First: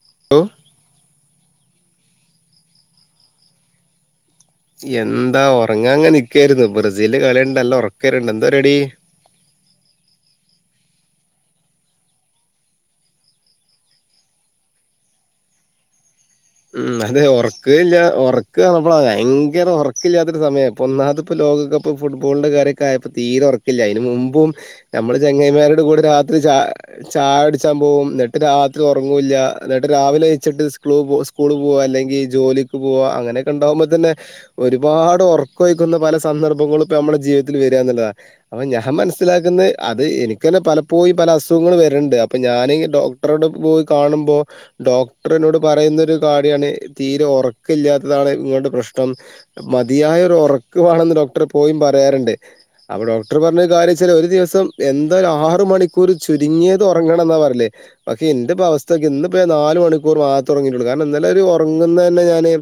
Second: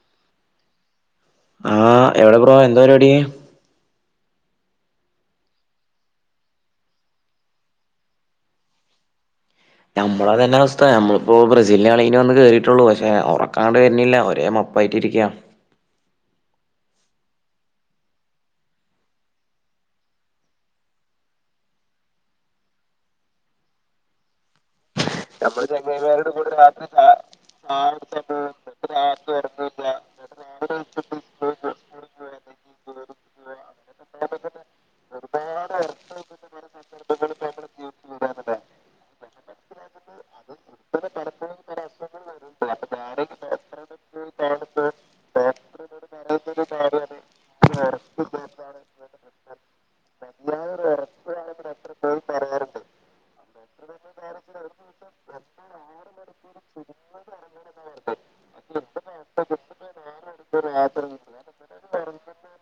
[inaudible] ആഹ് എവിടെ ബ്രോ എന്താ പരിപാടി എന്താ ഒർങ്ങാ അങ്ങെ നിക്കായ്ർന്നു ബ്രസീലിന്റെ കളിയണ്ട് നല്ല ഒർക്കരുണ്ട് എന്താ പരിപാടി നമ്മളതന്നെ അവസ്ഥ നമ്മള്പ്പോ ബ്രസീല് നെ കളി കഴിഞ്ഞ് വന്ന് കേറിട്ടുള്ളൂ പക്ഷെ ഒർക്കാണ്ട് വർന്നില്ല ഒരേ മൊ അപ്പ അയ്ടടിക്ക ഉം അതെ ഒറക്ക്ല്ല ഒറക്കപർഞ്ഞപ്പളാ ഭയങ്കര ഒറക്കില്ലാത്തൊരു സമയം ഇപ്പൊ ഒന്നാമത് ഇപ്പ ലോകകപ്പ് ഫുട്ബോളിന്റെ കാര്യൊക്കെ ആയപ്പ തീരെ ഒറക്കില്ല അതിന് മുമ്പും നമ്മുടെ ചങ്ങായിമാരോടെ കൂടെ രാത്രി ചാ ചായ കുട് ച്ചാൻ പോവും ന്നട്ട് രാത്രി ഒർങ്ങൂല്ല ന്നട്ട് രാവിലെ നീച്ചിട്ട് സ്‌കൂളി പോ സ്കൂ സ്കൂള് പോവാ അല്ലെങ്കിൽ ജോലിക്ക് പോകുവാ അങ്ങനെയൊക്കെ ഉണ്ടാവുമ്പോ തന്നെ ഒരുപാട് ഒർക്ക് ഒഴിക്കുന്ന പല സന്ദർഭങ്ങളും ഇപ്പ നമ്മുടെ ജീവിതത്തിൽ വെരാ എന്നുള്ളതാ അപ്പൊ ഞാൻ മനസ്സിലാക്കുന്നെ അത് എനിക്ക് തന്നെ പലപ്പോഴും പല അസുഖങ്ങ്ള് വർണ്ട് അപ്പൊ ഞാനി ഡോക്- ഡോക്ട്ടറോട് ‌ പോയി കാണുമ്പോ ഡോക്ട്ടറിനോട് പറയുന്നെരു കാടിയാണ് തീരെ ഒറക്കം ഇല്ല്യാത്തതാണ് ഇങ്ങടെ പ്രശ്നം. മതിയായരു ഒറക്ക് വേണെന്ന് ഡോക്ടറ് എപ്പോഴും പറയാറ്ണ്ട്. അപ്പൊ ഡോക്ട്ടറ് പർഞ്ഞ കാര്യച്ചാ ഒരു ദിവസം എന്താലു ആറ് മണിക്കൂർ ചുരുങ്ങിയത് ഒറങ്ങണം ന്നാ പറല്. പക്ഷെ എന്റെ ഇപ്പ അവസ്ഥ നോക്കിയെ ഇന്നിപ്പോ ഞാ ന്നാല് മണിക്കൂർ മാത്ര ഒറങ്ങിട്ടൊള്ളൂ കാരണം ഇന്നലെ ഒരു ഒറങ്ങുന്ന തന്നെ ഞാന്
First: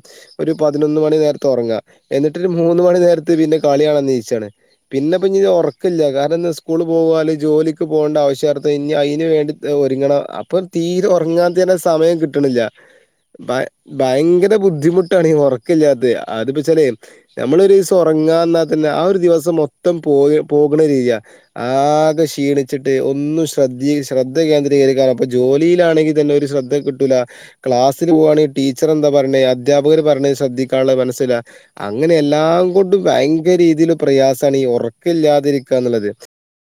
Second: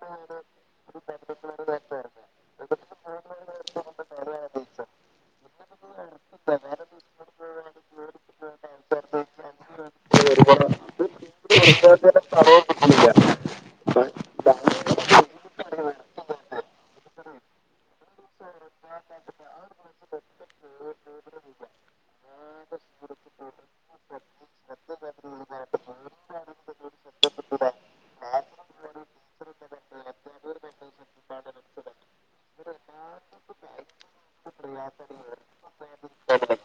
ഒരു പതിനൊന്ന് മണി നേരത്ത് ഒറങ്ങ എന്നിട്ടൊരു മൂന്ന് മണി നേരത്ത് പിന്നെ കളി കാണാൻ ന്നീച്ചാണ്. പിന്നെപ്പൊ ഇഞ്ഞിത് ഒറക്കില്ല കാരണം ന്ന് സ്കൂള് പോവാല് ജോലിക്ക് പോണ്ട ആവശ്യാർത്ഥം ഇൻഞ്ഞി അയ്ന് വേണ്ടി ദാ ഒരുങ്ങണം അപ്പൊ തീരെ ഒറങ്ങാൻ തന്നെ സമയം കിട്ട്ണില്ല. ഭ ഭയങ്കര ബുദ്ധിമുട്ടാണ് ഈ ഒറക്കല്ല്യാത്തെ അതിപ്പോ ച്ചാല് നമ്മളൊരീസം ഒറങ്ങാന്നാൽ തന്നെ ആ ഒരു ദിവസം മൊത്തം പോയി പോക്ണ രീയാ. ആകെ ക്ഷീണിച്ചിട്ട് ഒന്നും ശ്രദ്ധി ശ്രദ്ധ കേന്ദ്രീകരിക്കാൻ അപ്പൊ ജോലിയിലാണെങ്കി തന്നെ ഒരു ശ്ര കിട്ടൂലാ ക്ലാസ്സിന് പോവാണേ ടീച്ചറ് എന്താ പറയ്ണേ അധ്യാപകര് പറണേ ശ്രദ്ധിക്കാള്ള മനസ്സില്ലാ അങ്ങനെ എല്ലാം കൊണ്ടും ഭയങ്കര രീതീല് പ്രയാസാണ് ഈ ഒറക്ക ഇില്ലാതിരിക്ക ന്നുള്ളത്. [unintelligible]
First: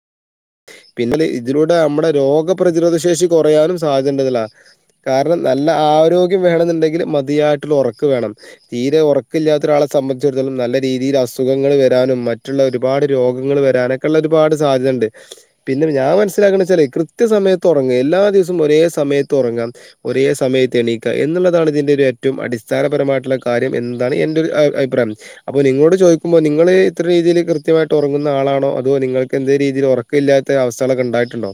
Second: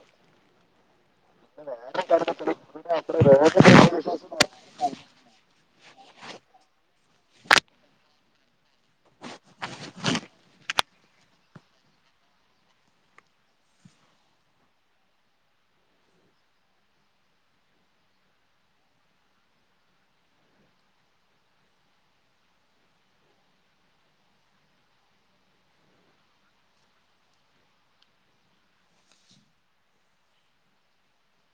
പിന്നെല്ലേ ഇതിലൂടെ നമ്മടെ രോഗപ്രതിരോധ ശേ ശേഷി കൊറയാനും സാധ്യത ഇണ്ട്ന്ന്ള്ളതാ കാരണം നല്ല ആ ഒരു വേണന്നുണ്ടെങ്കില് മതിയായിട്ടുള്ള ഒറക്ക് വേണം. തീരെ ഒറക്കല്ല്യാത്ത ഒരാളെ സംബന്ധിച്ചിടത്തോളം നല്ല രീതിയില് അസുഖങ്ങള് വരാനും മറ്റുള്ള ഒരുപാട് രോഗങ്ങള് വരാനൊ ക്കള്ള ഒരുപാട് സാധ്യതണ്ട്. പിന്നെ ഞാൻ മനസ്സിലാക്കണ ച്ചാലേ കൃത്യ സമയത്ത് ഒറങ്ങാ എല്ലാ ദിവസവും ഒരേ സമയത്ത് ഒറങ്ങാ. ഒരേ സമയത് എണീ ക്ക എന്നുള്ളതാണ് ഇതിൻ്റെ ഒരു ഏറ്റവും അടിസ്ഥാനപരമായിട്ടുള്ള കാര്യം എന്താണ് എൻ്റെ ഒരു അ അഭിപ്രായം. അപ്പൊ നിങ്ങളോട് ചോദിക്കുമ്പോ നിങ്ങള് ഇത്ര രീതീല് കൃത്യമായിട്ട് ഒറങ്ങുന്ന ആളാണോ അതോ നിങ്ങൾക്ക് എന്തേ രീതീല് ഒറ ക്കില്ലാത്ത അവസ്ഥാളൊക്കെ ണ്ടായിട്ടുണ്ടോ?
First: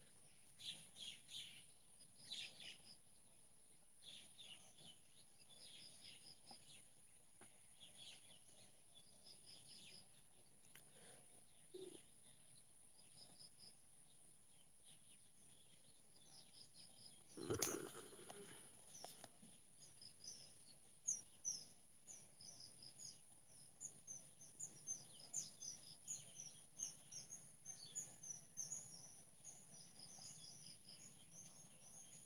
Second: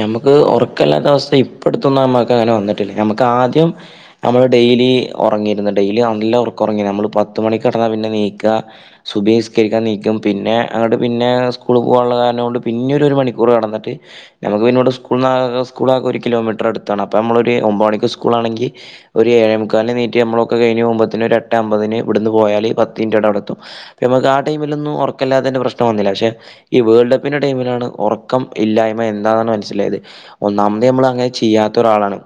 ഞമ്മക്ക് ഒറക്കല്ലാത്ത അവസ്ഥ ഇപ്പട്ത്തൊന്നും ഞമ്മക്ക് അങ്ങനെ വന്ന്ട്ടില്ല ഞമ്മക്കാ ആദ്യം നമ്മള് ഡെയിലി ഒറങ്ങിയിരുന്നു ഡെയിലി നല്ല ഒറക്കം ഒറങ്ങിന്നു നമ്മള് പത്ത് മണിക്ക് കടന്നാ പിന്നെ നീക്കാ സുബ്ഹി സ്കരിക്കാൻ നീക്കും പിന്നെ അങ്ങോട്ട് പിന്നെ സ്കൂള് പോവാള്ള കാരണം കൊണ്ട് പിന്നൊരു ഒരു മണിക്കൂർ കടന്ന് പി നമുക്ക് പിന്നെ ഇവടെ സ്കൂൾന്ന് ആകെ സ്കൂള് ആകെ ഒരു കിലോമീറ്റർ അടുത്താണ് അപ്പോ നമ്മളൊര് ഒമ്പത് മണിക്ക് സ്കൂളാണെങ്കി ഒരു ഏഴേ മുക്കാലിന് നീച്ചി നമ്മളൊക്കെ കഴിഞ്ഞു പോകുമ്പോത്തിന് ഒരു ഏട്ടേ അമ്പതിന് ഇവ്ടുന്ന് പോയാല് പത്ത് മിൻറ്റൊണ്ട് അവടെത്തും. നമുക്ക് ആ ടൈമിലൊന്നും ഒറക്കല്ലാതേന്റെ പ്രശ്നം വന്നില്ല പക്ഷെ ഈ വേൾഡ് കപ്പിന്റെ ടൈമിലാണ് ഒറക്കം ഇല്ലായ്മ എന്താണ് മനസ്സിലായത്. ഒന്നാമത് ഞമ്മള് അങ്ങനെ ചെയ്യാത്ത ഒരാളാണ്.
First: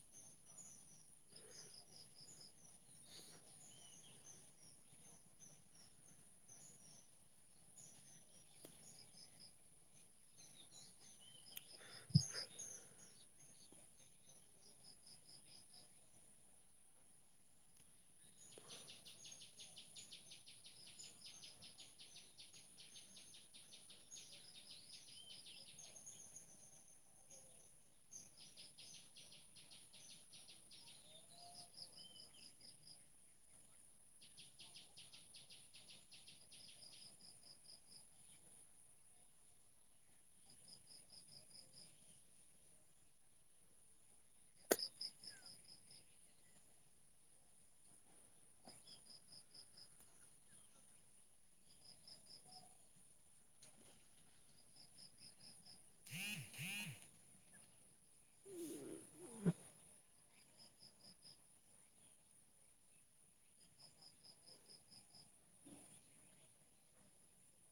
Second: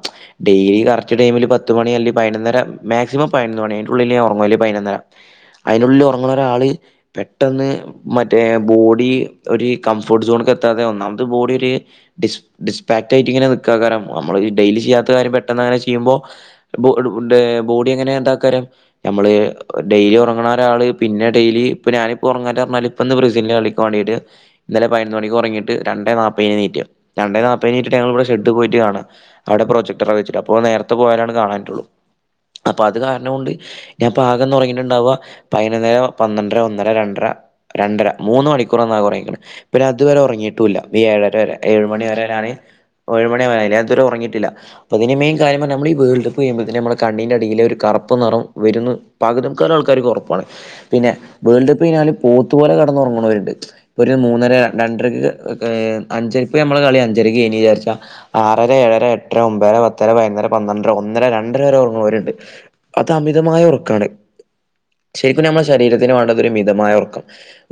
ഡെയിലി കറക്റ്റ് ടൈമില് പത്ത് മണി അല്ലെങ്കി പയിനൊന്നര മാക്സിമം പയിനൊന്ന് മണി അയിന്റെ ഉള്ളില് ഞാൻ ഒറങ്ങും അല്ലെങ്കി പയിനൊന്നര. അയിനുള്ളില് ഒറങ്ണ ഒരാള് പെട്ടെന്ന് മറ്റേ ബോഡീ ഒരു കംഫോർട്ട് സോൺക്ക് എത്താതെ ഒന്നാമത് ബോഡി ഡിസ് ഡിസ്പാക്ട് ആയിട്ട് ഇങ്ങനെ നിക്കാകാരം നമ്മളൊരു ഡെയിലി ചെയ്യാത്ത കാര്യം പെട്ടെന്ന് അങ്ങനെ ചെയ്യുമ്പോ ബോ ബോഡി എങ്ങനെ എന്താക്കാരം. ഞമ്മള് ഡെയിലി ഒറങ്ണ ഒരാള് പിന്നെ ഡെയിലി ഇപ്പൊ ഞാനിപ്പോ ഉറങ്ങല്ർഞ്ഞാല് ഇപ്പന്ന് ബ്രസീലിൻ്റെ കളിക്ക് വാണ്ടീട്ട് ഇന്നലെ പയിനൊന്ന് മണിക്ക് ഒറങ്ങീട്ട് രണ്ടേ നാപ്പ പ്പേ എണീറ്റ് രണ്ടേ നാപ്പേന്ന് എണീറ്റ്ട്ട് ഞങ്ങള് ഇവടെ ഷെഡ് പോയിട്ട് കാണാ അവടെ പ്രൊജക്ട്ടറേ വെച്ചിട്ട് അപ്പൊ നേരത്തെ പോയാലാണ് കാണാൻ പറ്റുള്ളൂ, അപ്പൊ അത് കാരണം കൊണ്ട് ഞാൻപ്പോ ആകെ ഇന്ന് ഒറങ്ങീട്ട് ണ്ടാവാ പയിനൊന്നര പന്ത്രണ്ടര ഒന്നര രണ്ടര രണ്ടര മൂന്ന് മണിക്കൂറാ ഇന്നാകെ ഒറങ്ങീക്ണ് പിന്നെ അതുവരെ ഒറങ്ങീട്ടൂല്ല ഈ ഏഴ ഏഴ് മണി വരെ ഞാന് ഒഴുമണി ആവയിലെ ഞാ ത് വരെ ഒറങ്ങീട്ടില്ല. അപ്പൊ ഇതിന്റെ മെയിൻ കാര്യം പറഞ്ഞാ നമ്മള് ഈ വേൾഡ് കപ്പ് കഴിയുമ്പോത്തിന് നമ്മളെ കണ്ണിന്റെ അടില് ഒരു കറപ്പ് നെറം വെര്ന്ന് പകുതി മുക്കാലാൾക്കാർക്കും ഒർപ്പാണ് പിന്നെ വേൾഡ് കപ്പ് കഴിഞ്ഞാല് പോത്ത് പോലെ കെടന്ന് ഒർങ്‌ണോര്ണ്ട് ഇപ്പൊ ഒരു മൂന്നര രണ്ടരയ്ക്ക് ഏ അഞ്ചര ഇപ്പ ഞമ്മളെ കളി അഞ്ചരക്ക് കഴിഞ്ഞ് ചാരിച്ചാ ആറര ഏഴര എട്ടര ഒമ്പത ര പത്തര പയ്ന്നൊര പന്ത്രണ്ടര ഒന്നര രണ്ടര വരെ ഒർങ്‌ണോര്ണ്ട് അത് അമിതമായ ഉറക്കാണ് ശെരിക്കും ഞമ്മളെ ശെരീരത്തിന് വാണ്ടതൊര് മിതമായ ഒറക്ക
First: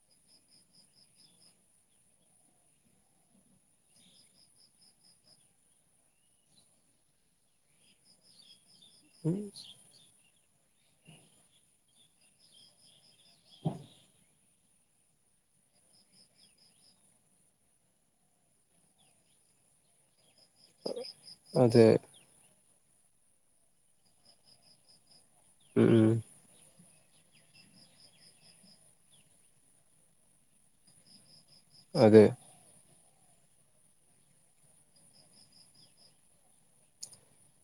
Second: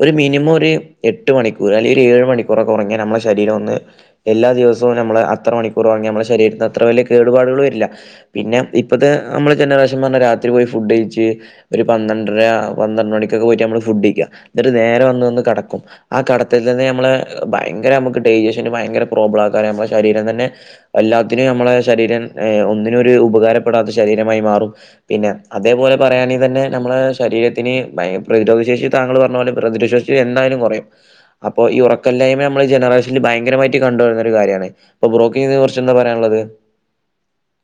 ഒരു മിനിമൊര് എട്ട് മണിക്കൂറ് അല്ലെങ്കി ഒരു ഏഴ് മണിക്കൂറൊക്കെ ഒറങ്ങിയാ ഞമ്മളെ ശരീരൊന്ന് എല്ലാ ദിവസവും നമ്മള് അത്ര മണിക്കൂറൊറങ്ങിയ നമ്മളെ ശെരീരത്തിനത്ര വല്യ കേടുപാടുകള് വരില്ല പിന്നെ ഇപ്പത്തെ നമ്മളെ ജനറേഷൻന്ന് പർഞ്ഞാ രാത്രി പോയി ഫുഡയ്ച്ച് ഒരു പന്ത്രണ്ടര പന്ത്രണ്ട് മണിക്കൊക്കെ പോയിട്ട് നമ്മള് ഫുഡയ്ക്ക ന്ന്ട്ട് നേരെ വന്ന് വന്ന് കടക്കും ആ കെടത്തിൽത്തന്നെ നമ്മള് ഭയങ്കരമ്മക്ക് ഡൈജഷന് ഭയങ്കര പ്രോബ്ലെക്കാരം ഞമ്മളെ ശരീരം തന്നെ എല്ലാത്തിനും ഞമ്മളെ അതെ ശരീരം ഏ ഒന്നിനും ഒര് ഉപകാരപ്പെടാത്ത ശെരീരമായി മാറും പിന്നെ ഉം അതേപോലെ ഉം. പറയാന് തന്നെ ഞമ്മളെ ശരീരത്തിന് ഭയ പ്രതിരോധശേഷി താങ്കൾ പറഞ്ഞ പോലെ പ്രതിരോധശേഷി എന്തായാലും കൊറയും അപ്പോ ഈ അതെ ഉറക്കല്ലായ്മ ഞമ്മളെ ജനറേഷ നിൽ ഭയങ്കരമായിട്ട് കണ്ടുവരുന്ന ഒരു കാര്യാണ് അപ്പോ ബ്രോ ക്കിതിനെ കുറിച്ചെന്താ പറയാനുള്ളത്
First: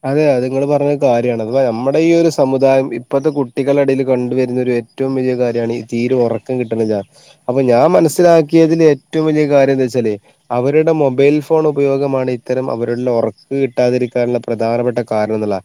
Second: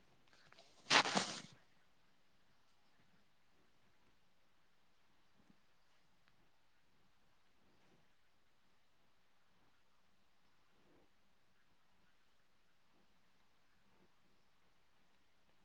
അതെ അത് ഇങ്ങള് പറഞ്ഞത് കാര്യാണ് അഥവാ നമ്മളീ ഒരു സമുദായം ഇപ്പത്തെ കുട്ടികളെടെല് കണ്ടുവരുന്നൊര് റ്റവും വല്യ കാര്യാണ് ഈ തീരെ ഒറക്കം കിട്ട്ണില്ലാ അപ്പോ ഞാൻ മനസ്സിലാക്കിയതില് ഏറ്റവും വല്യ കാര്യന്തേച്ചാല് അവരുടെ മൊബൈൽ ഫോൺ ഉപയോഗമാണ് ഇത്തരം അവരുടെ ഒറക്ക് കിട്ടാതിരിക്കാനുള്ള പ്രധാനപ്പെട്ട കാരണം ന്ന്ള്ള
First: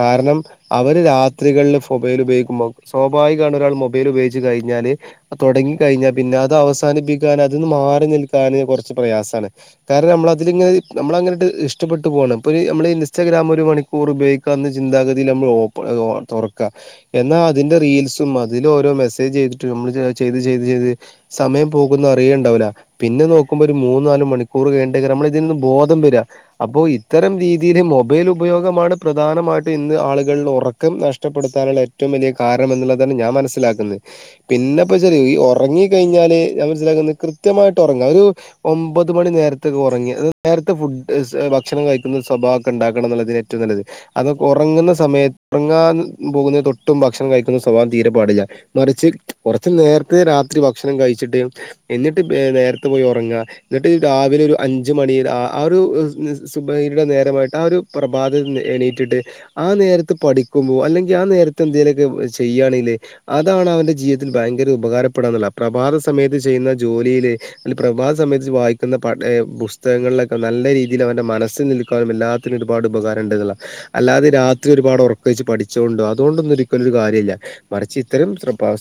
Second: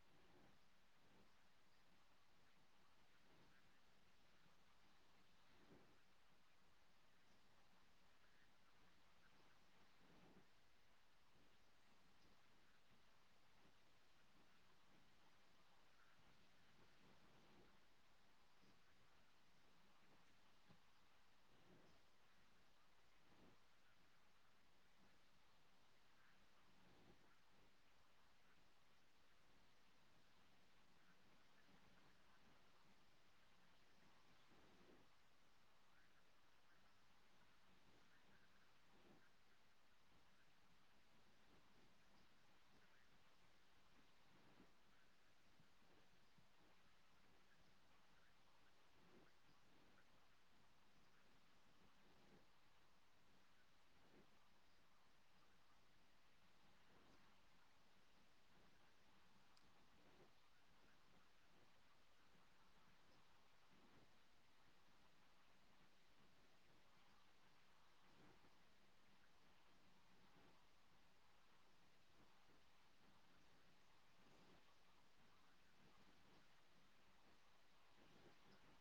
കാരണം അവര് രാത്രികൾല് മൊബൈൽ ഉപയോഗിക്കുമ്പോ സ്വാഭാവികാണ് ഒരാള് മൊബൈൽ ഉപയോഗിച്ച് കഴിഞ്ഞാല് അത് തൊടങ്ങി കഴിഞ്ഞ പിന്നെ അതവസാനിപ്പിക്കാന് അത് ന്ന് മാറി നിൽക്കാന് കൊർച്ച് പ്രയാസാണ് കാരണം നമ്മളതിൽ ഇങ്ങനെ നമ്മളങ്ങനെട്ട് ഇഷ്ടപ്പെട്ട് പോകാണ് ഇപ്പോര് നമ്മള് നിസ് ഇൻസ്റ്റഗ്രാം ഒരു മണിക്കൂർ ഉപയോഗിക്കാന്ന് ചിന്താഗതിയിൽ നമ്മള് ഓപ തൊറക്ക എന്നാ അതിന്റെ റീൽസും അതിലോരോ മെസ്സേജ് ചെയ്തിട്ടും നമ്മള് ചെയ്ത് ചെയ്ത് ചെയ്ത് സമയം പോകുന്ന അറിയെണ്ടാവുല പിന്നെ നോക്കുമ്പോ ഒരു മൂന്ന് നാല് മണിക്കൂർ കയിഞ്ട്ടേക്കാരം നമ്മള് ഇതിൽന്ന് ബോധം വെര അപ്പോ ഇത്തരം രീതില് മൊ ബൈൽ ഉപയോഗമാണ് പ്രധാനമായിട്ടും ഇന്ന് ആളുകൾല് ഒറക്കം നഷ്ടപ്പെടുത്താനുള്ള ഏറ്റവും വലിയ കാരണം ന്ന്ള്ളതാണ് ഞാൻ മനസ്സിലാക്കുന്നെ പിന്നെപ്പോച്ചാല് ഈ ഒറങ്ങി കയ്ഞ്ഞാല് ഞാൻ മനസിലാക്കുന്നത് കൃത്യമായിട്ടൊറങ്ങ ഒരു ഒമ്പത് മണിനേര്ത്ത്ക്ക്‌ ഒറങ്ങിയ നേരത്തെ ഫുഡ് ഭക്ഷണം കഴിക്കുന്ന സ്വഭാ ക്കെണ്ടാക്കണം ന്നുള്ളതിന് ഏറ്റവും നല്ലത് അതൊ ഒറങ്ങുന്ന സമയ ങ്ങാൻ പോകുന്ന തൊട്ടു മുമ്പ് ഭക്ഷണം കഴിക്കുന്ന സ്വഭാവം തീരെ പാടില്ല മറിച്ച് കൊർച്ച് നേര്ത്തെ രാത്രി ഭക്ഷണം കഴിച്ചിട്ട് ന്ന്ട്ട് എ നേരത്തെ പോയി ഒറങ്ങ ന്ന്ട്ട് രാവിലൊരു അഞ്ച് മണി ആഹ് ആഹ് ഒരു നിസ് സുബഹിടെ നേരമായി ആ ഒരു പ്രഭാതത്ത്ന്ന് എണീറ്റിട്ട് ആ നേരത്ത് പഠിക്കുമ്പോ അല്ലെങ്കിൽ ആ നേരത്ത് എന്തെലൊക്കെ ചെയ്യാണെല് അതാണ് അവന്റെ ജീവിതത്തില് ഭയങ്കര ഉപകാരപ്പെടാന്നുള്ള പ്രഭാത സമയത്ത് ചെയ്യുന്ന ജോലില് തില് പ്രഭാത സമയത്ത് വായിക്കുന്ന പ ഏ പുസ്തകങ്ങൾലൊക്കെ നല്ല രീതിലവന്റെ മനസ്ൽ നിൽക്കാനും എല്ലാ ത്തിലും ഒരുപാട് ഉപകാരണ്ട്ന്ന്ള്ള അല്ലാതെ രാത്രി ഒരുപാട് ഒർക്കൊയ്ച്ച് പഠിച്ചോണ്ടോ അതോണ്ടൊന്നും ഒരിക്കലൊരു കാര്യല്ല മറിച്ച് ഇത്രേം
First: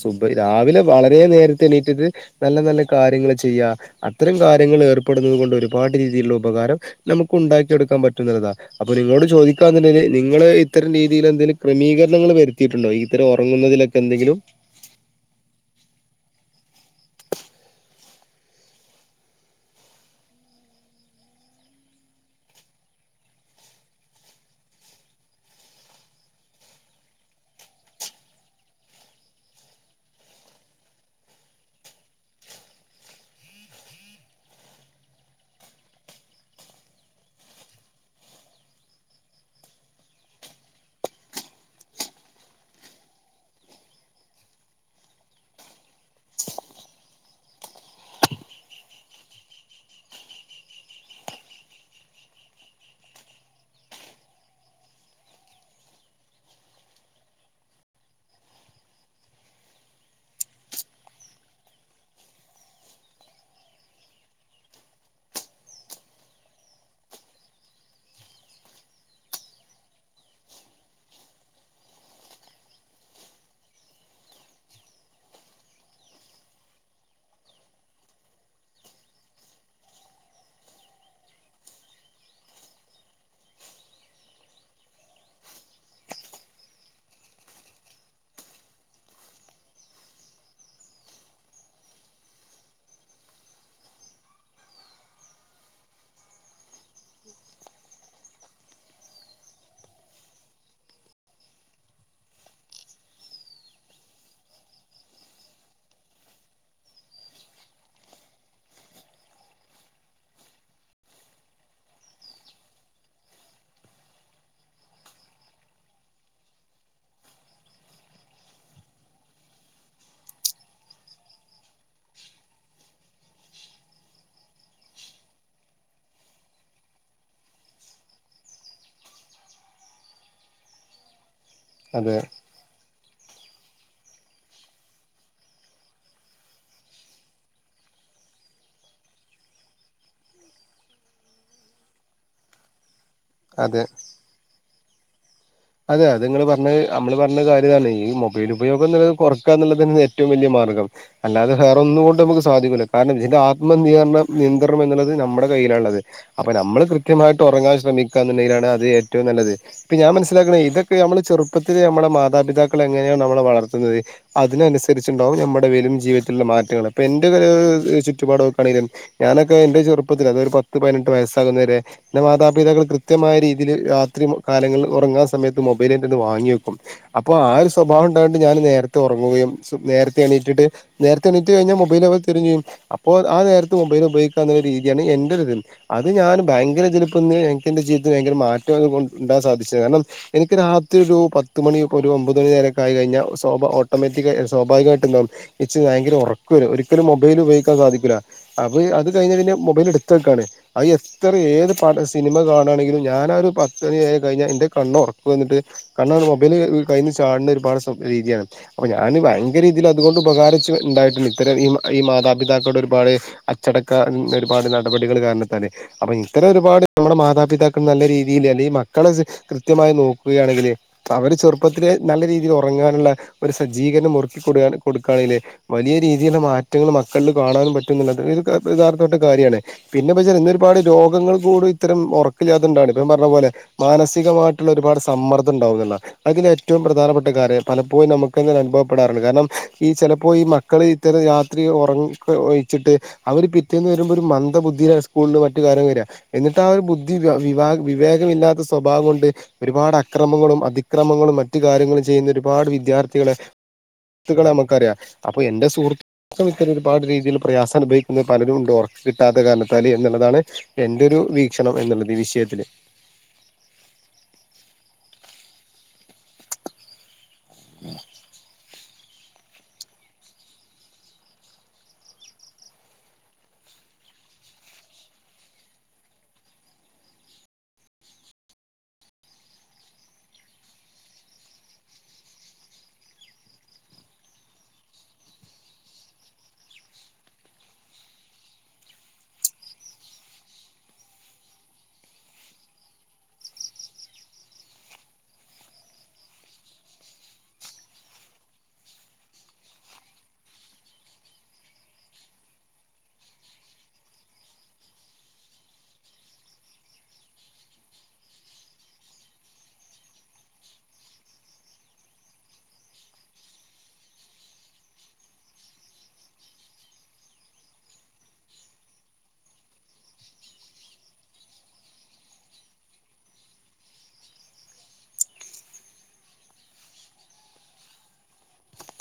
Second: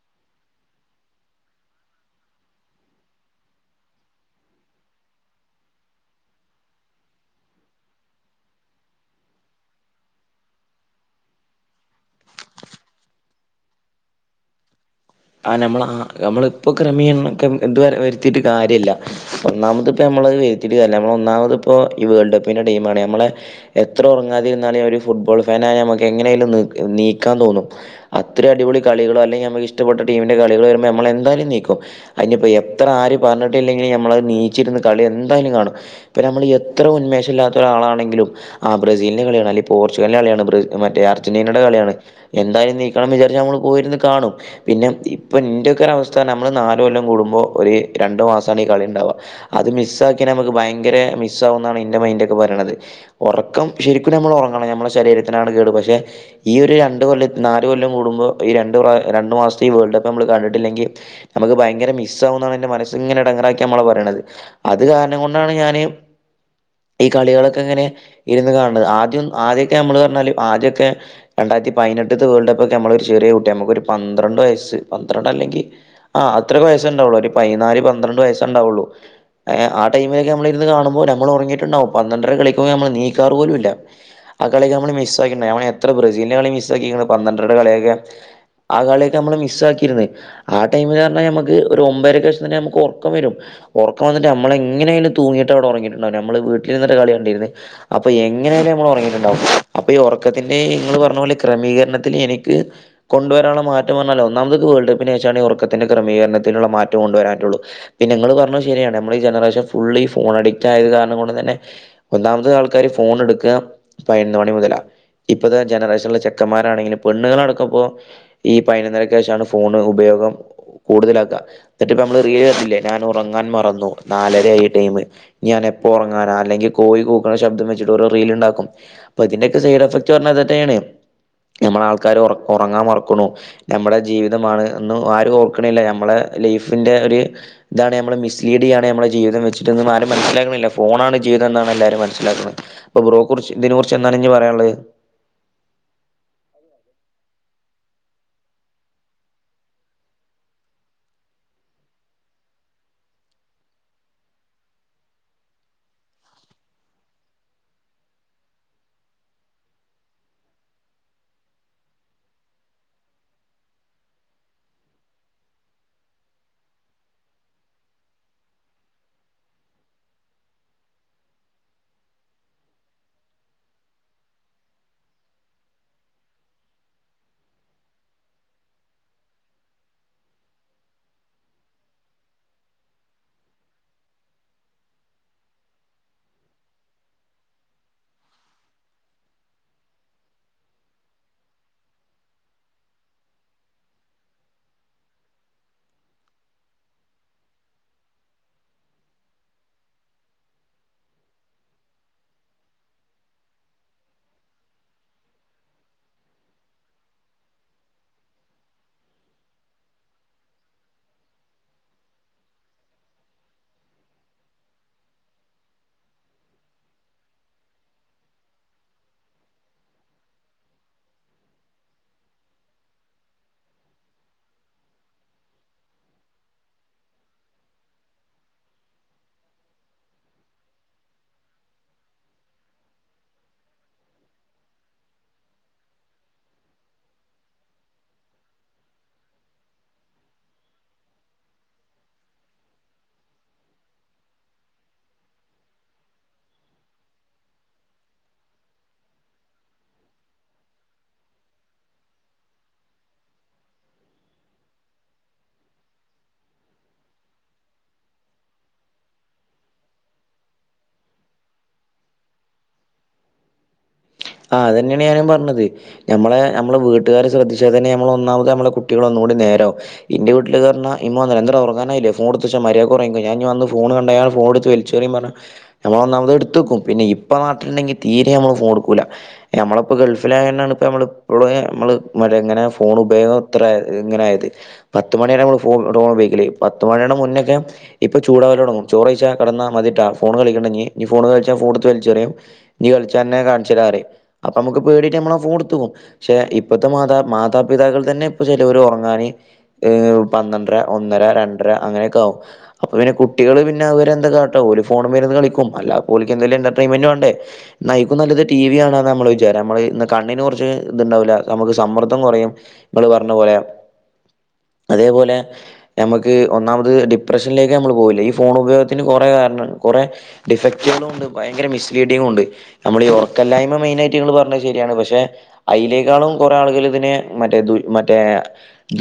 സുബ രാവിലെ വളരെ നേരത്തെ എണീറ്റിട്ട് നല്ല നല്ല കാര്യങ്ങള് ചെയ്യാ അത്തരം കാര്യങ്ങള് ഏർപ്പെടുന്നത് കൊണ്ട് ഒരുപാട് രീതിലുള്ള ഉപകാരം നമുക്ക് ഉണ്ടാക്കി എടുക്കാൻ പറ്റുന്നൊരിതാ അപ്പോലിങ്ങോട്ട് ചോദിക്കാന്ന്ണ്ടെങ്കി നിങ്ങള് ഇത്തരം രീതിലെഎന്തെലു ക്രമീകര്ണങ്ങൾ വര്ത്തീട്ട്ണ്ടോ ഈത്തര ഒർങ്ങുന്നതിലെ എന്തെങ്കിലും ആഹ് നമ്മള ആഹ് നമ്മള്പ്പോ ക്രമീര്ണംക്കെ ഉം ത്വരെ വര്ത്തീട്ട് കാര്യല്ല ഒന്നാമത്പ്പേ ഞമ്മള് വെര്ത്തീറ്റ് കാര്ല്ല ഞമ്മൾ ഒന്നാമത്പ്പോ ഈ വേൾഡ് കപ്പിന്റെ ടൈമാണ് യമ്മളെ എത്ര ഒറങ്ങാതിര്ന്നാണ് ഞാഒരു ഫുട്ബോൾ ഫേനായ യമ്മക്ക് എങ്ങനെലും ന് നീക്കാതോന്നും അത്രെടിപൊളി കളികളോ അല്ലങ്കി യമ്മക്ക് ഇഷ്ട പെട്ട ടീമിന്റെ കളികൾ വര്മ്പോ യമ്മൾ എന്തായലും നീക്കും അയ്ഞ്പ്പോ എത്ര ആര് പറഞ്ഞിട്ടില്ലെങ്കിലു യമ്മളത് ണീച്ചിര്ന്ന് കളി എന്തായാലും കാണും പ്പനമ്മള് എത്ര ഉന്മേഷല്ലാത്തൊ രാളാണെങ്കിലും ആഹ് ബ്രസീൽന്റെ കളിയാണ് അല്ലങ്കി പോർച്ചുഗൽന്റെ കളിയാണ് പ്രസ് മറ്റേ അർജന്റീനടെ കളിയാണ് എന്തായാലും നീക്കണം വിജാര്ച് നമ്മള്പോയിര്ന്ന് കാണും പിന്നെ ഇപ്പന്റെക്കെ ഒരവസ്ഥാർന ഞമ്മള് നാല് കൊല്ലം കൂടുമ്പോ ഒര് രണ്ടു മാസാണ് ഈ കളിണ്ടാവ അത് മിസ്സാക്യേനമക്ക് ഭയങ്കരെ മിസ്സാ വുന്നാണ് ഇന്റെ മൈൻന്റെക്കെ പറിണത് ഒറക്കം ശരിക്ക്ണ്ട് മ്മളൊറങ്ങണം നമ്മളെ ശരീരത്തിനാണ് കേട് പക്ഷേ ഈ ഒരു രണ്ട് കൊല്ലത് നാല് കൊല്ലം കൂടുമ്പോ ഈ രണ്ട് പ്ര രണ്ട് മാസ്ത്തെ ഈ വേൾഡ് കപ്പ് നമ്മൾ കണ്ടിട്ടില്ലെങ്കി അമക്ക് ഭയങ്കര മിസ്സാവുന്നാണ് എന്റെ മനസ്സ്ങ്ങെനെ എടങ്ങറാക്യ മ്മള്പറിണത് അത് കാര്നം കൊണ്ടാണ് ഞാന് ഈ കളികളൊക്കെങ്ങനെ ഇര്ന്ന് കാണ്ന്നത് ആദ്യം ആദ്യൊക്കെ യമ്മള് പർഞ്ഞാല് ആദ്യൊക്കെ രണ്ടായിര്ത്തി പയ്നെട്ട്ത്തെ വേൾഡ പ്പൊക്കെമ്മള് ഒര് ചെറ്യേകുട്ട്യാമക്കൊരു പന്ത്രണ്ടൊയ്സ് സ്റ്റ് പന്ത്രണ്ടല്ലെങ്കി ആഹ് അത്ര വയസാണ്ടാവൊള്ളു ഒര് പയ്നാല് പന്ത്രണ്ട് വയസാണ്ടാവൊള്ളു എ ആഹ് ടൈമക്കെ നമ്മള് ഇര്ന്ന് കാണുമ്പോ നമ്മളൊറങ്ങിട്ട്ണ്ടാവും പന്ത്രണ്ട്രര കളികൊക്കെ ഞമ്മള് നീക്കാറ് പോലുല്ല ആഹ് കളിയെകെ ഞമ്മള് മസ്സാക്കീണ്ടയമ്മ എത്ര ബ്രസീൽന്റെ കളി മിസ്സാക്കിക്ക്ണ് പന്ത്രണ്ട്രടെ കളിയൊക്കെ ആഹ് കളിയൊകെ യമ്മൾ മിസ് സ്റ്റാക്കീര്ന്നത് ആഹ് ടൈമ് അർഞ്ഞാ ഞമക്ക് ഒരു ഒമ്പരക്കേശ് തന്നെ യമക്ക് ഒർക്കം വരും ഒർക്കം വന്നിട്ട് യമ്മളങ്ങെയാലും തൂങ്ങിയിട്ടങ്ങട്ട് അങ്ങട്ടൊർങ്ങിയിണ്ടാവുലമ്മള് വീട്ടിൽ ര്ന്നിട്ട് കളി കണ്ടീര്ന്ന് അപ്പൊ എങ്ങനെയാലുമ്മളൊർങ്ങിയിട്ട്ണ്ടാവും അപ്പൊ ഈ ഉറക്കത്തിന്റെ നിങ്ങള് പർണപോലെ ക്രമീകരണത്തില് എനിക്ക് കൊണ്ടുവരാൻള്ള മാറ്റം പർഞ്ഞാ ഒന്നാമത്ക് വേൾ കപ്പിനേശാണ് ഒർക്കത്തിന്റെ ക്രമീകര്ണത്തിനുള്ള മാറ്റം കൊണ്ടുവരാൻറ്റൊള്ളു പിന്നെങ്ങള് പർഞ്ഞത് ശരിയാണ് നമ്മൾ ജനറേഷൻ ഫുള്ളീഫോണ ഡിക്റ്റായത് കാര്നംകൊണ്ട് തന്നെ ഒന്നാമത് ആൾക്കാര് ഫോൺട്ക്കാ പയ്ന്ന് മണി മുതലാ ഇപ്പത്തെ ജനറേഷൻലെ ചെക്കന്മാരാണെങ്കിലും പെണ്ണ്ങ്ങളടക്കംപ്പോ ഈ പൈനൊന്നര് കേഷാണ് ഫോണ് ഉപയോഗം കൂടുതല് ആക്കാ ന്നിട്ട്പ്പമ്മള് റീല് കൺലേ ഞാൻ ഉറങ്ങാൻ മറന്നു നാലരെയി ടൈമ് ന്യനെപ്പോ ഒർങ്ങാനാ അല്ലെങ്കി കോയി കൂഗ്ശബ്ദം വെച്ചിട്ടൊരുറീല്ണ്ടാക്കും പ്പതിന്റെക്കെ സൈഡ് എഫക്റ്റ് പർഞ്ഞ തന്നെണ് അതെ നമ്മളാൾക്കരൊറ് ഒറങ്ങാമറക്ക്ണു ഞമ്മടെ ജീവിതമാണ്ന്ന് ആരു ഓർക്ണില്ല നമ്മളെ ലൈഫ്ന്റെ ഒര് താണ് ഞമ്മള് മിസ്ലീഡിയ്യാണ് ഞമ്മളെ ജീവിതം വെച്ചിട്ടന്നും ആരും മനസ്സിലാക്ക്ന്നില്ല ഫോണാണ് ജീവിതം ന്നാണ് എല്ലാരും മനസ്സിലാക്ക്ണ് പ്പൊബ്രോ കുറിച്ച് ഇതിന അതെ കുറിച്ച് എന്നാണ്ഞ്ഞ് പറ്യള്ളത് അതെ അത് ങ്ങള് പർഞ്ഞത് അമ്മള് പർഞ്ഞ കാര്യതാണ് ഈ മൊബൈല് ഉപയോഗംന്ന്ള്ളത് കൊറക്കാന്ന്‌ള്ളത ന്നെണ് ഏറ്റവും വല്യയ മാർഗ്ഗം അല്ലാതെ ഹേറൊന്നു കൊണ്ട്മ്ക്ക് സാധിക്ക്ണ്ട് കാര്ണംന്ത് ചാആത്മ ന്ത്യർനിയന്ത്രണം എന്നുള്ളത് നംടെ കയ്യിലാള്ളത് അപ്പൊ നമ്മള് കൃത്യമായിട്ട് ഒറങ്ങാൻ ശ്രമിക്കാന്ന്ണ്ടെങ്കിലാണ് അത് ഏറ്റവും നല്ലത് ഇപ്പൊ ഞാൻ മനസ് മനസ്സിലാക്കണ ഇതൊക്കെ നമ്മള് ചെറുപ്പത്തില് യമ്മടെ മാതാപിതാക്കളെങ്ങനെ നമ്മളെ വളർത്തുന്നത് അതിനൻസരിച്ചുണ്ടാകും ഞമ്മടെ വേലും ജീവിതത്തിൽള്ള മാറ്റങ്ങള് പ്പെ ന്റെ ഒര് ചുറ്റുപാടോക്കാണെങ്കിലും ഞാനൊക്കെ ഇന്റെ ചെറുപ്പത്തില് അത് ഒര് പത്ത് പയ്നെട്ട് വയസ്സാകുന്നവരെ ന്റെ മാതാപിതാക്കൾ കൃത്യമായ രീതിയില് രാത്രിമു കാലങ്ങൾല് ഒറങ്ങാസമയത്ത് മൊബൈല്ന്റെറര്ത് ന്ന് വാങ്ങി വെക്കും അപ്പൊ ആഹ് ഒര് സ്വഭാവംണ്ടായോണ്ട് ഞാന് നേരത്തെ ഒറങ്ങുകയും സുബ് നേരത്തെ എണീറ്റിട്ട് നേരത്തെ എണീറ്റ് കയിഞ്ഞാ മൊബൈൽ അവ തരുംചിയ്യും അപ്പോ ആഹ് നേരത്ത് മൊബൈല് ഉപയോഗിക്കാന്നരു രീതിയാണ് എന്റരുത് അത് ഞാൻ ഭയങ്കര ഇതിലപ്പന്ന് എനക്ക് എന്റെ ജീവിതത്തിൽ ഭയങ്കര മാറ്റം ഉണ്ടാൻ സാധിച്ചത് കാരണം എനിക്ക് രാത്രി ഒരു പത്ത് മണി ഒരു ഒമ്പത് മണി നേരം ആയി കഴിഞാൽ സ്വാഭാവിക ഓട്ടോമാറ്റിക്കായി സ്വാഭാവികമായിട്ട്ണ്ടാവും ഇച്ചി ഭയങ്കര ഉറക്ക് വരും ഒരിക്കലും മൊബൈൽ ഉപയോഗിക്കാൻ സാധിക്കൂല അ അത് കഴിഞ്ഞ പിന്നെ മൊബൈൽ എടുത്തക്കാണ് അത് എത്ര ഏത് പാട്ട സിനിമ കാണാണെങ്കിലും ഞാന ഒരു പത്ത്മനിയായി കഴിഞ്ഞാൽ എന്റെ നല്ല ഉറക്ക് വന്നിട്ട് കണ്ണണ് മൊബൈല് കഴയിൽനിന്ന് ചാടുന്ന ഒരുപാട് രീതിയാണ് അപ്പൊ ഞാന് ഭയങ്കര രീതിയിൽ അതുകൊണ്ട് ഉപകരിച്ച് ഉണ്ടായിട്ടില്ല ഇത്തരം ഈ ഈ മാതാപിതാക്കളുടെ ഒരുപാട് അച്ചടക്ക ഒരുപാട് നടപടികൾ കാരണതാൽ അപ്പൊ ഇത്തര ഒരുപാട് നമ്മുടെ മാതാപിതാക്കൾ നല്ല രീതിയിൽ അല്ലെങ്കിൽ മക്കളെ കൃത്യമായി നോക്കുകയാണെങ്കില് അവര് ചെറുപ്പത്തിൽ നല്ല രീതിയിൽ ഉറങ്ങാനുള്ള ഒരു സജ്ജീകരണം ഒരു ക്കി കൊടു കൊടുക്കുകയാണെങ്കിൽ വലിയ രീതിയിലുള്ള മാറ്റങ്ങൾ മക്കളിൽ കാണാനും പറ്റും എന്നുള്ളത് ഒരു യഥാർത്ഥപ്പെട്ട കാര്യമാണ് പിന്നെ വച്ചാ ഇന്നരുപാട് രോഗങ്ങൾ കൂടി ഇത്തരം ഉറക്കില്ലാതണ്ടാണ് ഇപ്പ പറഞ്ഞ പോലെ മാനസികമായിട്ട് ഒരുപാട് സമ്മർദ്ദം ഉണ്ടാവുന്നില്ല അതില ഏറ്റവും പ്രധാനപ്പെട്ട കാര്യം പലപ്പോഴും നമുക്ക് അനുഭവപ്പെടാറുണ്ട് കാരണം ഈ ചിലപ്പോൾ ഈ മക്കൾ ഇത്തരം രാത്രി ഉറക്ക് ഒഴിച്ചിട്ട് അവര് പിറ്റേന്ന് വരുമ്പോഒരു മന്ദ ബുദ്ധി സ്കൂളില് മറ്റു [unintelligible] എന്നിട്ട് ആ ഒരു ബുദ്ധി വിവാ വിവേകമ ഇില്ലാത്ത സ്വഭാവം കൊണ്ട് ഒരുപാട് അക്രമങ്ങളും അതിക്രമങ്ങളും മറ്റു കാര്യങ്ങളും ചെയ്യുന്ന ഒരുപാട് വിദ്യാർത്ഥികളെ സുഹൃത്തുകളെ നമുക്കറിയാം അപ്പൊ എന്റെ സുഹൃ ഇത്തരം ഒരുപാട് രീതിയിൽ പ്രയാസ അനുഭവിക്കുന്നത് പലരും ഉണ്ട് ഉറക്ക് കിട്ടാത്ത കാരണത്താൽ എന്നുള്ളതാണ് എന്തരു വീക്ഷണം എന്നുള്ളത് ഈ വിഷയത്തില് ആ അതെന്നെയാണ് ഞാനും പറഞ്ഞത് നമ്മളെ നമ്മള് വീട്ടുകാര് ശ്രധിച്ചാൽ തന്നെ നമ്മൾ ഒന്നാമത് നമ്മളെ കുട്ടികളൊന്നുകൂടി നേരാവും എന്റെ വീട്ടില് ഇത് അറിഞ്ഞാ ഉമ്മ ഉറങ്ങാനായില്ലേ ഫോൺ എടുത്ത് വെച്ചോ മരിയാദിക് ഉറങ്ങിക്കോ ഞാൻ ഇനി വന്ന് ഫോൺ കണ്ടാ ഞാൻ ഫോൺ എടുത്ത് വ [unintelligible] പറഞ്ഞ ഞമ്മളന്നാമത് എടുത്ത്വെക്കും പിന്നെ ഇപ്പ നട്ടുണ്ടെങ്കിൽ തീരെ നമ്മള് ഫോൺഎടൂക്കൂല്ല. നമ്മള ഇപ്പ ഗൾഫിലായാണ് ഇപ്പ നമ്മള ഇപ്പോള നമ്മള് മറ്റ എങ്ങനെ ഫോൺ ഉപയോഗം ഇത്ര ആയത് ഇങ്ങനെയായത് പത്ത്മണി വരെ നമ്മൾ ഫോൺ ഉപയോഗിക്കലേനി പത്ത് മണിയുടെമുന്നേ ഒക്കെ ഇപ്പൊ ചൂടാവലോടങ്ങും ചോറഴച കടന്നാ മതിട്ടാ ഫോൺകളിക്കണ്ടീ ഇനി ഫോൺ കളിച്ചാ ഫോൺ എടുത്ത് വലിച്ചെറിയും ഞ്കളിച്ച അന്നെ ഞാൻ കാണിച്ചിരാന്ന് പറിയും അപ്പൊ നമ്മുക്ക് പേടിച്ചിട്ട് നമ്മ ഫോൺ എടുത്ത്പോകും പക്ഷെ ഇപ്പത്തെ മാതാ മാതാപിതാക്കൾ തന്നെ ഇപ്പൊ ചിലർ ഉറങ്ങാന് പന്ത്രണ്ടര ഒന്നര രണ്ടര അങ്ങനെയൊക്കെ ആകും അപ്പൾ പിന്നെ കുട്ടികൾ പിന്നെ അവരെന്താ കാട്ട ഒരു ഫോൺ മൽ ഇ രുന്ന് കളിക്കും അല്ലാതെ ഓൽക്ക് എന്തെലും എന്റർടെയ്മെൻ്റ് വേണ്ടേ നയിക്കും നല്ലത് ടി വി ആണ് നമ്മൾ വിചാരം നമ്മള് കണ്ണിന് കുറച്ച് ഇത്ണ്ടാവില്ല നമ്മക്ക് സമ്മർദ്ദം കുറയും നമ്മൾ പറഞ്ഞ പോലെ അതേപോലെ നമക്ക് ഒന്നാമത് ഡിപ്രഷനിലേക്ക് നമ്മൾ പോകില്ല ഈ ഫോൺ ഉപയോഗത്തിന് കുറേ കാരണം കുറേ ഡിഫക്റ്റീും ഉണ്ട് ഭയങ്കര മിസ്ലീഡിങ്ങും ഉണ്ട് നമ്മളെ ഈ ഉറക്കല്ലായ്മ മെയിന ആയിട്ട്ങ്ങള് പറഞ്ഞത് ശരിയാണ് പക്ഷെ അയ്ലേക്കാളും കുറെേ ആളുകൾ ഇതിനെ മറ്റേ മറ്റേ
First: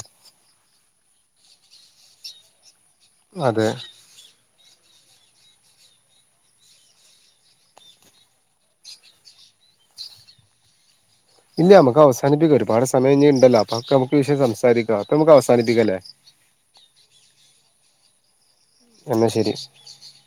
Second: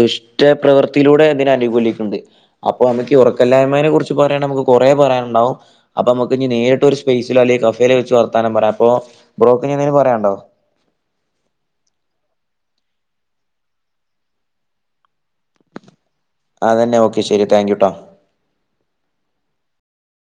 ദുഷ്ടപ്രവർത്തിയിലൂടെ അതിനെ അനുകൂലിക്കുണ്ട് അപ്പൊ നമുക്ക് അതെ ഉറക്കല്ലായ്മയെ കുറിച്ച് പറയാൻ നമുക്ക് കുറേ പറയാനുണ്ടാവും അപ്പൊ നമുക്ക് ഇനി നേരിട്ട് ഒരു സ്പേസിലോ അല്ലെ കഫേയിലോ വെച്ച് വർത്താനോ പറയാം അപ്പോ ബ്രോക്ക് ഇനി എന്തെങ്കും പറയാനുണ്ടോ ഇല്ല നമുക്ക് അവസാനപ്പിക്കാം ഒരുപാട് സമയം ഇനി ഇണ്ടല്ലോ അപ്പൊ നമുക്ക് വിഷയം സംസാരിക്കാം അപ്പൊ നമക്ക് അവസാനിപ്പിക്കാംല്ലേ അതന്നെ ഒക്കെ ശരി താങ്ക് യൂ ട്ടോ എന്നാ ശരി